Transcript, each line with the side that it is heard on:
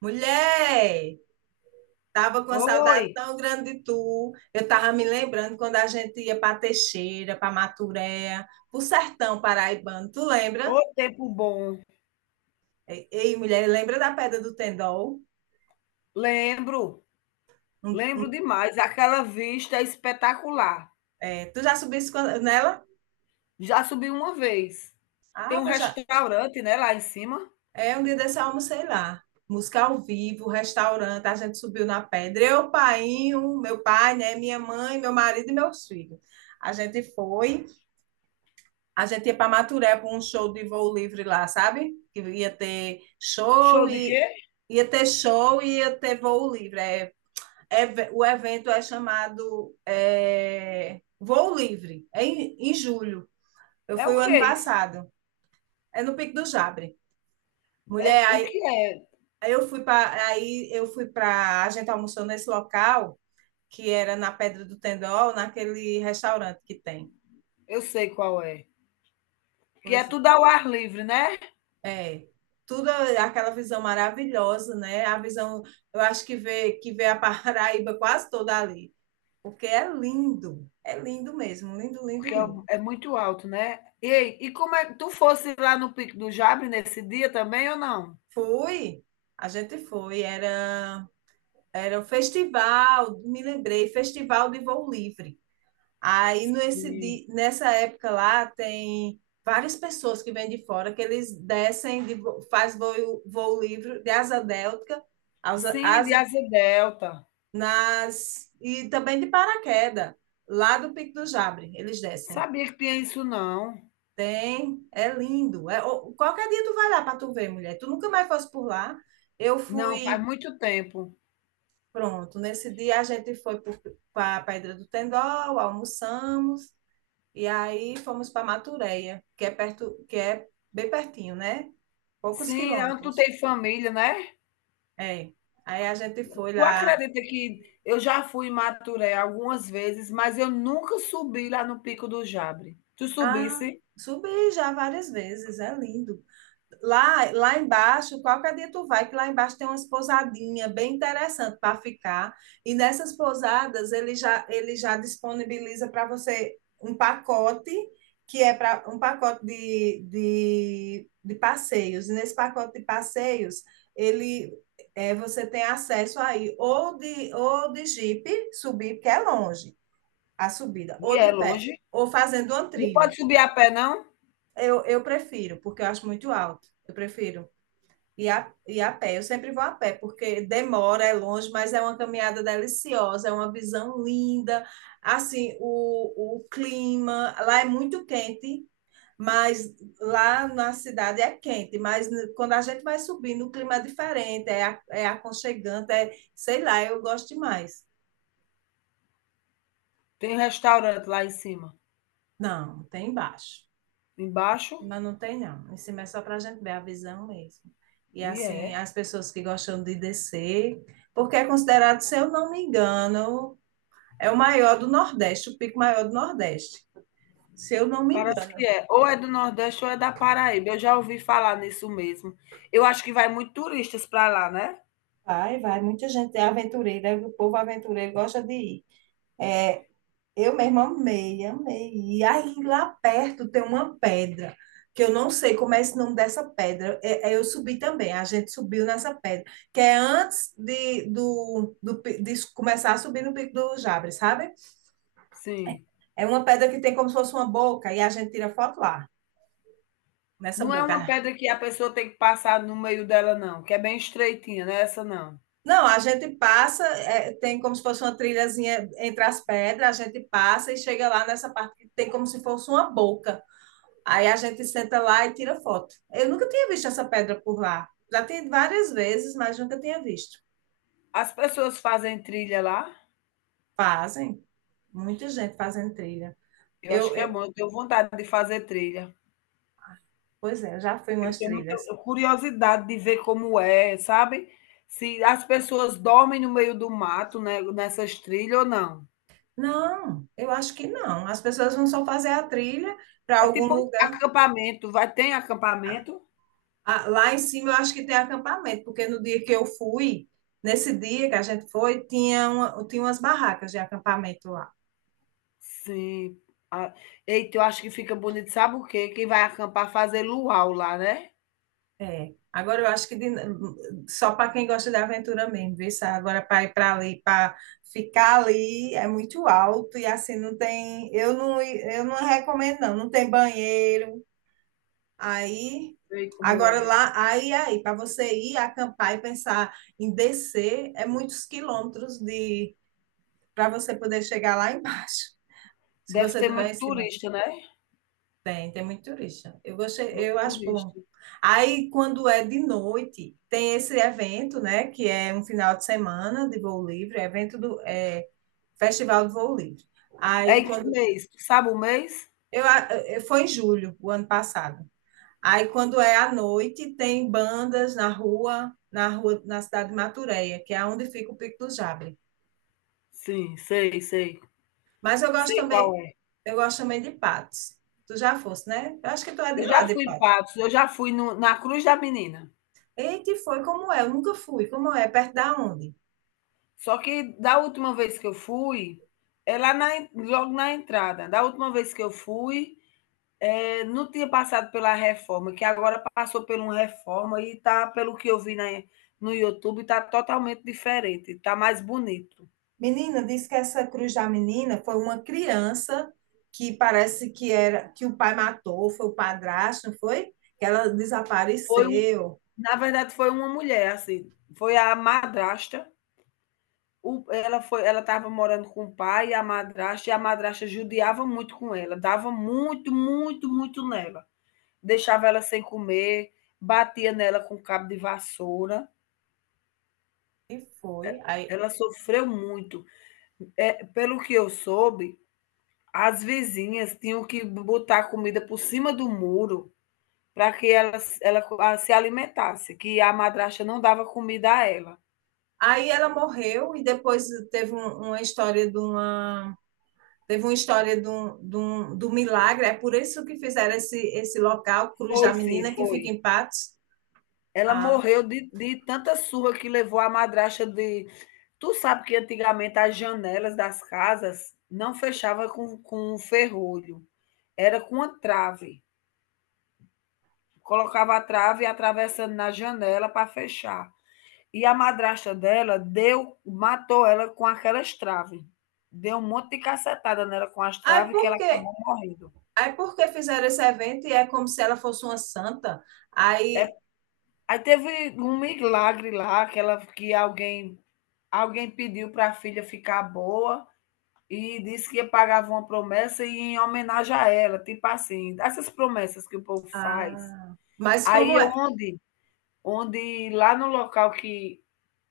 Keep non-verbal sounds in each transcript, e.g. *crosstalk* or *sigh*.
right: Mulher, tava com uma
left: Oi,
right: saudade tão grande de tu. Eu tava me lembrando quando a gente ia para Teixeira, para Maturéia, para o sertão paraibano. Tu lembra?
left: ô tempo bom.
right: Ei, ei, mulher, lembra da Pedra do Tendol?
left: Lembro,
right: Um-
left: lembro
right: um-
left: demais. Aquela vista é espetacular.
right: é, tu já nela?
left: Já subi uma vez. Tem
right: Ah,
left: um
right: eu já.
left: restaurante, né, lá em cima.
right: É, um dia desse eu almocei lá. Música ao vivo, restaurante, a gente subiu na pedra. Eu, painho, meu pai, né, minha mãe, meu marido e meus filhos. A gente foi. A gente ia para Maturé para um show de voo livre lá, sabe? Que ia ter
left: Show
right: show
left: de
right: e
left: quê?
right: ia ter show e ia ter voo livre. É, o evento é chamado é, Voo Livre, é em julho. Eu
left: É
right: fui
left: o
right: o ano
left: que isso?
right: passado, é no Pico do Jabre.
left: É
right: Mulher,
left: o
right: aí
left: que é?
right: eu fui para a gente almoçou nesse local que era na Pedra do Tendol, naquele restaurante que tem.
left: Eu sei qual é. Que é
right: Pois é.
left: tudo ao ar livre, né?
right: É, tudo aquela visão maravilhosa, né? A visão, eu acho que vê a *laughs* Paraíba quase toda ali, porque é lindo mesmo, lindo,
left: Porque
right: lindo,
left: é
right: lindo.
left: é muito alto, né? Ei, e como é que tu fosse lá no Pico do Jabre nesse dia também ou não?
right: Fui, a gente foi, era, era o festival, me lembrei, Festival de Voo Livre. Aí
left: Sim.
right: nessa época lá tem várias pessoas que vêm de fora, que eles descem, de, vo- faz voo, voo livre de asa delta, asa,
left: Sim, de
right: asa
left: asa delta.
right: nas e também de paraquedas, lá do Pico do Jabre, eles descem.
left: Sabia que tinha isso não.
right: Tem, é lindo. É, ô, qualquer dia tu vai lá para tu ver, mulher. Tu nunca mais fosse por lá. Eu
left: Não, faz
right: fui,
left: muito tempo.
right: pronto, nesse dia a gente foi para a Pedra do Tendol, almoçamos e aí fomos para Matureia, que é perto, que é bem pertinho, né? Poucos
left: Sim, onde tu
right: quilômetros.
left: tem família, né.
right: É. Aí a gente foi
left: Tu
right: lá.
left: acredita que eu já fui em Maturé algumas vezes, mas eu nunca subi lá no Pico do Jabre. Tu
right: Ah,
left: subisse
right: subi já várias vezes, é lindo. Lá, lá embaixo, qualquer dia tu vai, que lá embaixo tem umas pousadinhas bem interessantes para ficar. E nessas pousadas, ele já disponibiliza para você um pacote, que é para um pacote de passeios. E nesse pacote de passeios, ele é, você tem acesso aí ou de jipe, subir, porque é longe a subida,
left: e
right: ou de
left: é
right: pé,
left: longe.
right: ou fazendo uma
left: Não
right: trilha.
left: pode subir a pé não?
right: Eu prefiro, porque eu acho muito alto. Eu prefiro. E a pé, eu sempre vou a pé, porque demora, é longe, mas é uma caminhada deliciosa, é uma visão linda. Assim, o clima lá é muito quente, mas lá na cidade é quente, mas quando a gente vai subindo, o clima é diferente, é, é aconchegante, é, sei lá, eu gosto demais.
left: Tem um restaurante lá em cima.
right: Não, tem embaixo. Em
left: Embaixo
right: cima não tem, não. Em cima é só para a gente ver a visão mesmo. E
left: e
right: assim,
left: é,
right: as pessoas que gostam de descer, porque é considerado, se eu não me engano, É o maior do Nordeste, o pico maior do Nordeste, se eu não me
left: parece que
right: engano.
left: é. Ou é do Nordeste ou é da Paraíba, eu já ouvi falar nisso mesmo. Eu acho que vai muito turistas para lá, né.
right: Vai, vai, muita gente é aventureira, o povo aventureiro gosta de ir. É, eu mesma amei, amei. E aí lá perto tem uma pedra, que eu não sei como é esse nome dessa pedra. É, é, eu subi também, a gente subiu nessa pedra, que é antes de, do, do, de começar a subir no Pico do Jabre, sabe?
left: Sim.
right: É uma pedra que tem como se fosse uma boca, e a gente tira foto lá, nessa
left: Não é uma
right: boca.
left: pedra que a pessoa tem que passar no meio dela não, que é bem estreitinha, não é essa não.
right: Não, a gente passa, é, tem como se fosse uma trilhazinha entre as pedras, a gente passa e chega lá nessa parte que tem como se fosse uma boca. Aí a gente senta lá e tira foto. Eu nunca tinha visto essa pedra por lá. Já tem várias vezes, mas nunca tinha visto.
left: As pessoas fazem trilha lá?
right: Fazem, muita gente fazendo trilha.
left: Eu acho
right: Eu,
left: que é
right: eu-
left: bom, eu tenho vontade de fazer trilha.
right: pois é, eu já fui em
left: Eu
right: umas
left: tenho muita
right: trilhas.
left: curiosidade de ver como é, sabe. Se as pessoas dormem no meio do mato, né, nessas trilhas ou não.
right: Não, eu acho que não. As pessoas vão só fazer a trilha para
left: É
right: algum
left: tipo um
right: lugar.
left: acampamento, vai tem acampamento?
right: Ah, lá em cima eu acho que tem acampamento, porque no dia que eu fui, nesse dia que a gente foi, tinha, uma, tinha umas barracas de acampamento lá.
left: Sim. Ah, eita, eu acho que fica bonito, sabe o quê? Quem vai acampar fazer luau lá, né.
right: É. Agora eu acho só para quem gosta de aventura mesmo, viu? Sá? Agora para ir para ali, para ficar ali é muito alto e assim não tem. Eu não recomendo, não. Não tem banheiro. Aí.
left: Sei como
right: Agora
left: é.
right: lá, para você ir acampar e pensar em descer, é muitos quilômetros de para você poder chegar lá embaixo. Se
left: Deve
right: você
left: ter
right: estiver em
left: muito
right: cima,
left: turista, né,
right: tem, tem muito turista. Eu gostei,
left: muito
right: eu acho bom.
left: turista.
right: Aí, quando é de noite, tem esse evento, né, que é um final de semana de voo livre, é evento do é, Festival de Voo Livre.
left: É
right: Aí,
left: em que mês? Tu sabe o mês?
right: eu, eu foi em julho, o ano passado. Aí, quando é à noite, tem bandas na rua, na cidade de Matureia, que é onde fica o Pico do Jabre.
left: Sim, sei, sei.
right: Mas eu gosto
left: Sei qual
right: também,
left: é.
right: eu gosto também de Patos. Tu já fosse, né? Eu acho que tu é
left: Eu
right: de lá,
left: já
right: de
left: fui em
right: Patos.
left: Patos, eu já fui no na Cruz da Menina.
right: Eita, e foi como é? Eu nunca fui. Como é? Perto da onde?
left: Só que da última vez que eu fui, é lá na en logo na entrada. Da última vez que eu fui, não tinha passado pela reforma, que agora passou por uma reforma e tá, pelo que eu vi na no YouTube, tá totalmente diferente, tá mais bonito.
right: Menina, disse que essa Cruz da Menina foi uma criança que parece que era que o pai matou, foi o padrasto, não foi? Que ela
left: Foi um
right: desapareceu.
left: na verdade foi uma mulher, assim, foi a madrasta. O, ela foi, ela estava morando com o pai e a madrasta judiava muito com ela, dava muito, muito, muito nela. Deixava ela sem comer, batia nela com um cabo de vassoura.
right: E foi. Aí,
left: Ela sofreu muito. Pelo que eu soube, as vizinhas tinham que botar comida por cima do muro para que ela s ela co ah, se alimentasse, que a madrasta não dava comida a ela.
right: aí ela morreu e depois uma história de uma teve uma história do milagre, é por isso que fizeram esse local, Cruz da
left: Foi sim,
right: Menina, que fica
left: foi.
right: em Patos.
left: Ela
right: Ah,
left: morreu de tanta surra que levou a madrasta de. Tu sabe que antigamente as janelas das casas não fechava com um ferrolho, era com uma trave. Colocava a trave atravessando na janela para fechar. E a madrasta dela deu, matou ela com aquelas traves. Deu um monte de cacetada nela com as
right: aí
left: traves que
right: por
left: ela
right: quê?
left: acabou morrendo.
right: Aí por que fizeram esse evento e é como se ela fosse uma santa?
left: É,
right: Aí,
left: aí teve um milagre lá que, ela, que alguém, alguém pediu para a filha ficar boa. E disse que ia pagava uma promessa e em homenagem a ela, tipo assim, essas promessas que o povo faz.
right: ah, mas
left: Aí
right: como
left: é
right: é?
left: onde lá no local que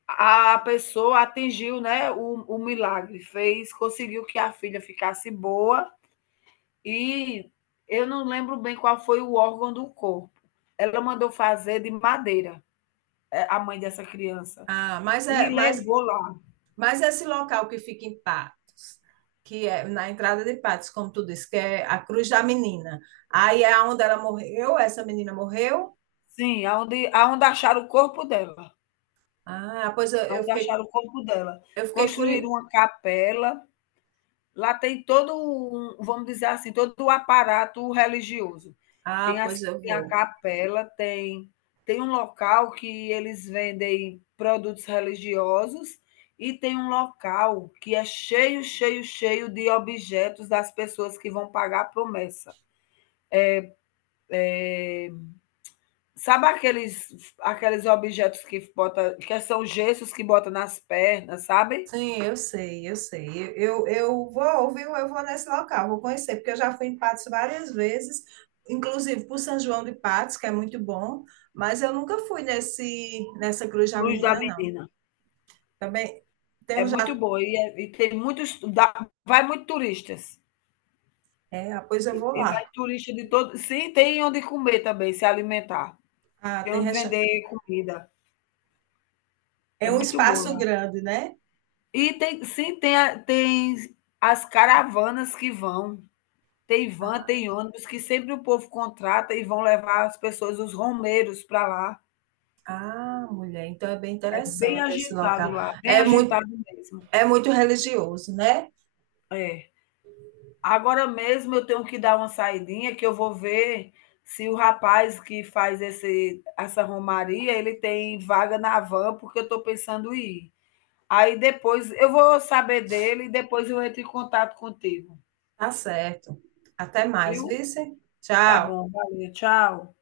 left: a pessoa atingiu, né, o milagre, fez conseguiu que a filha ficasse boa e eu não lembro bem qual foi o órgão do corpo. Ela mandou fazer de madeira, a mãe dessa criança,
right: Ah, mas é,
left: e
right: mas,
left: levou lá.
right: mas esse local que fica em Patos, que é na entrada de Patos, como tu disse, que é a Cruz da Menina. Aí é onde ela morreu, essa menina morreu.
left: Sim, aonde acharam o corpo dela.
right: Ah,
left: Aonde acharam o corpo dela.
right: eu fiquei
left: Construíram
right: curiosa.
left: uma capela, lá tem todo um vamos dizer assim, todo o aparato religioso.
right: Ah,
left: Tem as
right: pois eu
left: tem a
right: vou.
left: capela, tem um local que eles vendem produtos religiosos e tem um local que é cheio, cheio, cheio de objetos das pessoas que vão pagar a promessa. Sabe aqueles objetos que bota que são gessos que bota nas pernas, sabe?
right: Sim, eu sei, eu sei. Eu vou, viu? Eu vou nesse local, vou conhecer, porque eu já fui em Patos várias vezes, inclusive para São João de Patos, que é muito bom, mas eu nunca fui nessa Cruz da
left: Cruz da
right: Menina, não.
left: menina.
right: Também tem
left: É
right: um já.
left: muito boa e, é- e tem muitos, dá- vai muito turistas.
right: É, ah, pois eu vou
left: E
right: lá.
left: vai turista de todo, sim, tem onde comer também, se alimentar.
right: Ah,
left: Tem
right: tem
left: onde
right: recha...
left: vender comida.
right: É
left: É
right: um
left: muito boa
right: espaço
left: lá.
right: grande, né?
left: E tem, sim, tem, a- tem as caravanas que vão. Tem van,
right: Ah,
left: tem ônibus que sempre o povo contrata e vão levar as pessoas, os romeiros para lá.
right: ah, mulher, então é bem
left: É bem
right: interessante esse
left: agitado
right: local.
left: lá, bem
right: É muito,
left: agitado mesmo.
right: é muito religioso, né?
left: É. Agora mesmo eu tenho que dar uma saidinha que eu vou ver se o rapaz que faz esse, essa romaria, ele tem vaga na van, porque eu estou pensando em ir. Aí depois eu vou saber dele e depois eu entro em contato contigo,
right: Tá certo. Até mais,
left: viu?
right: vice.
left: Tá
right: Tchau.
left: bom, valeu, tchau.